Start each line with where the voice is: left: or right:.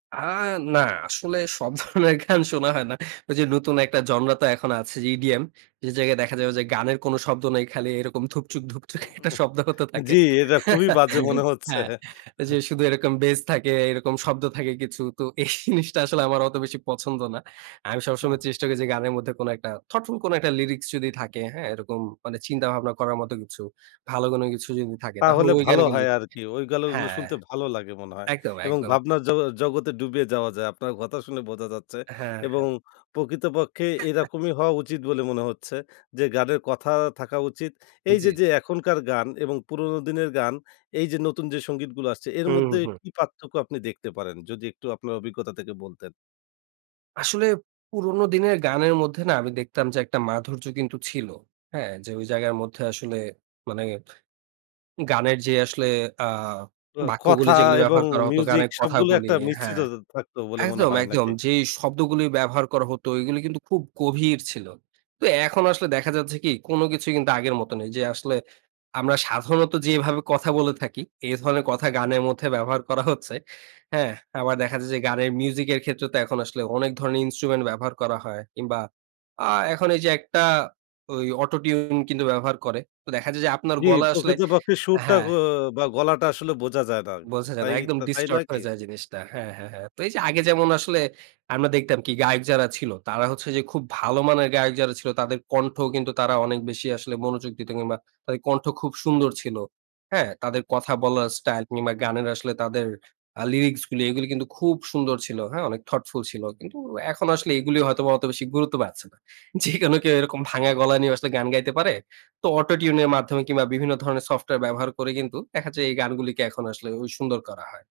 right: আ না, আসলে সব ধরনের গান শোনা হয় না। ওইযে নতুন একটা জনরা তো এখন আছে যে ইডিএম যে জায়গায় দেখা যাবে যে, গানের কোন শব্দ নাই, খালি এরকম ধুপচু্‌ক,
left: হু
right: ধুপচুক একটা
left: উ উহ
right: শব্দ হতে থাকে।
left: জি, এটা খুবই বাজে মনে হচ্ছে।
right: হ্যাঁ, ওইযে
left: হা
right: শুধু এরকম bass থাকে, এরকম শব্দ থাকে কিছু। তো এই জিনিসটা আসলে আমার অত বেশি পছন্দ না। আমি সবসময়
left: আহ
right: চেষ্টা করি যে, গানের মধ্যে কোন একটা thoughtful কোন একটা lyrics যদি থাকে, হ্যাঁ এরকম মানে চিন্তা-ভাবনা করার মতো কিছু, ভালো কোনো কিছু যদি থাকে, তাহলে
left: তাহলে
right: ঐ
left: ভালো
right: গানগুলো
left: হয় আরকি। ওইগুলো
right: হ্যাঁ।
left: শুনতে ভালো লাগে মনে হয়
right: একদম,
left: এবং
right: একদম।
left: ভাবনার জগ জগতে ডুবে যাওয়া যায় আপনার কথা শুনে বোঝা যাচ্ছে
right: হ্যাঁ,
left: এবং
right: হ্যাঁ।
left: প্রকৃতপক্ষে
right: হ্যাঁ।
left: এরকমই হওয়া উচিত বলে মনে হচ্ছে যে গানের কথা থাকা উচিত। এইযে
right: জি।
left: যে, এখনকার গান এবং পুরনো দিনের গান এইযে নতুন যে সংগীতগুলো আসছে, এর
right: হু, হু,
left: মধ্যে
right: হু।
left: কি পার্থক্য আপনি দেখতে পারেন? যদি একটু আপনার অভিজ্ঞতা থেকে বলতেন।
right: আসলে পুরনো দিনের গানের মধ্যে না, আমি দেখতাম যে, একটা মাধুর্য কিন্তু ছিল। হ্যাঁ, যে ওই জায়গার মধ্যে আসলে মানে গানের যে আসলে আ
left: অ কথা
right: বাক্যগুলি যেগুলো
left: এবং
right: ব্যবহার করা হতো,
left: মিউজিক
right: গানের
left: সবগুলো
right: কথাগুলি,
left: একটা
right: আ
left: মিশ্রিত
right: হ্যাঁ।
left: ত থাকতো বলে মনে
right: একদম,
left: হয়,
right: একদম।
left: নাকি?
right: যে শব্দগুলো ব্যবহার করা হতো, এগুলো কিন্তু খুব গভীর ছিল। তো এখন আসলে দেখা যাচ্ছে কি? কোন কিছুই কিন্তু আগের মত নেই। যে আসলে আমরা সাধারণত যেভাবে কথা বলে থাকি, এ ধরনের কথা গানের মধ্যে ব্যবহার করা হচ্ছে। হ্যাঁ, আবার দেখা যায় যে গানের মিউজিকের ক্ষেত্রে তো এখন আসলে অনেক ধরনের instrument ব্যবহার করা হয়। কিংবা আ এখন এইযে একটা ওই auto tune কিন্তু ব্যবহার করে। তো দেখা যায় যে আপনার
left: জি,
right: গলা আসলে
left: প্রকৃতপক্ষে সুরটা ক
right: হ্যাঁ।
left: বা, গলাটা আসলে বোঝা যায় না। উ
right: বোঝা যায় না।
left: তাই
right: একদম
left: তাই
right: distort
left: নয় কি?
right: হয়ে যায় জিনিসটা। হ্যাঁ, হ্যাঁ, হ্যাঁ। তো এইযে আগে যেমন আসলে আমরা দেখতাম কি? গায়ক যারা ছিল, তারা হচ্ছে যে খুব ভালো মানের গায়ক যারা ছিল, তাদের কণ্ঠও কিন্তু তারা অনেক বেশি আসলে মনোযোগ দিত কিংবা তাদের কণ্ঠ খুব সুন্দর ছিল। হ্যাঁ, তাদের কথা বলার স্টাইল কিংবা গানের আসলে তাদের আ lyrics গুলি, এগুলো কিন্তু খুব সুন্দর ছিল। হ্যাঁ, অনেক thoughtful ছিল। কিন্তু এখন আসলে এগুলো হয়তোবা অত বেশি গুরুত্ব পাচ্ছে না। যেকোনো কেউ এরকম ভাঙা গলা নিয়ে আসলে গান গাইতে পারে। তো auto tune এর মাধ্যমে কিংবা বিভিন্ন ধরনের সফটওয়্যার ব্যবহার করে কিন্তু দেখা যায় এই গানগুলিকে এখন আসলে ওই সুন্দর করা হয়।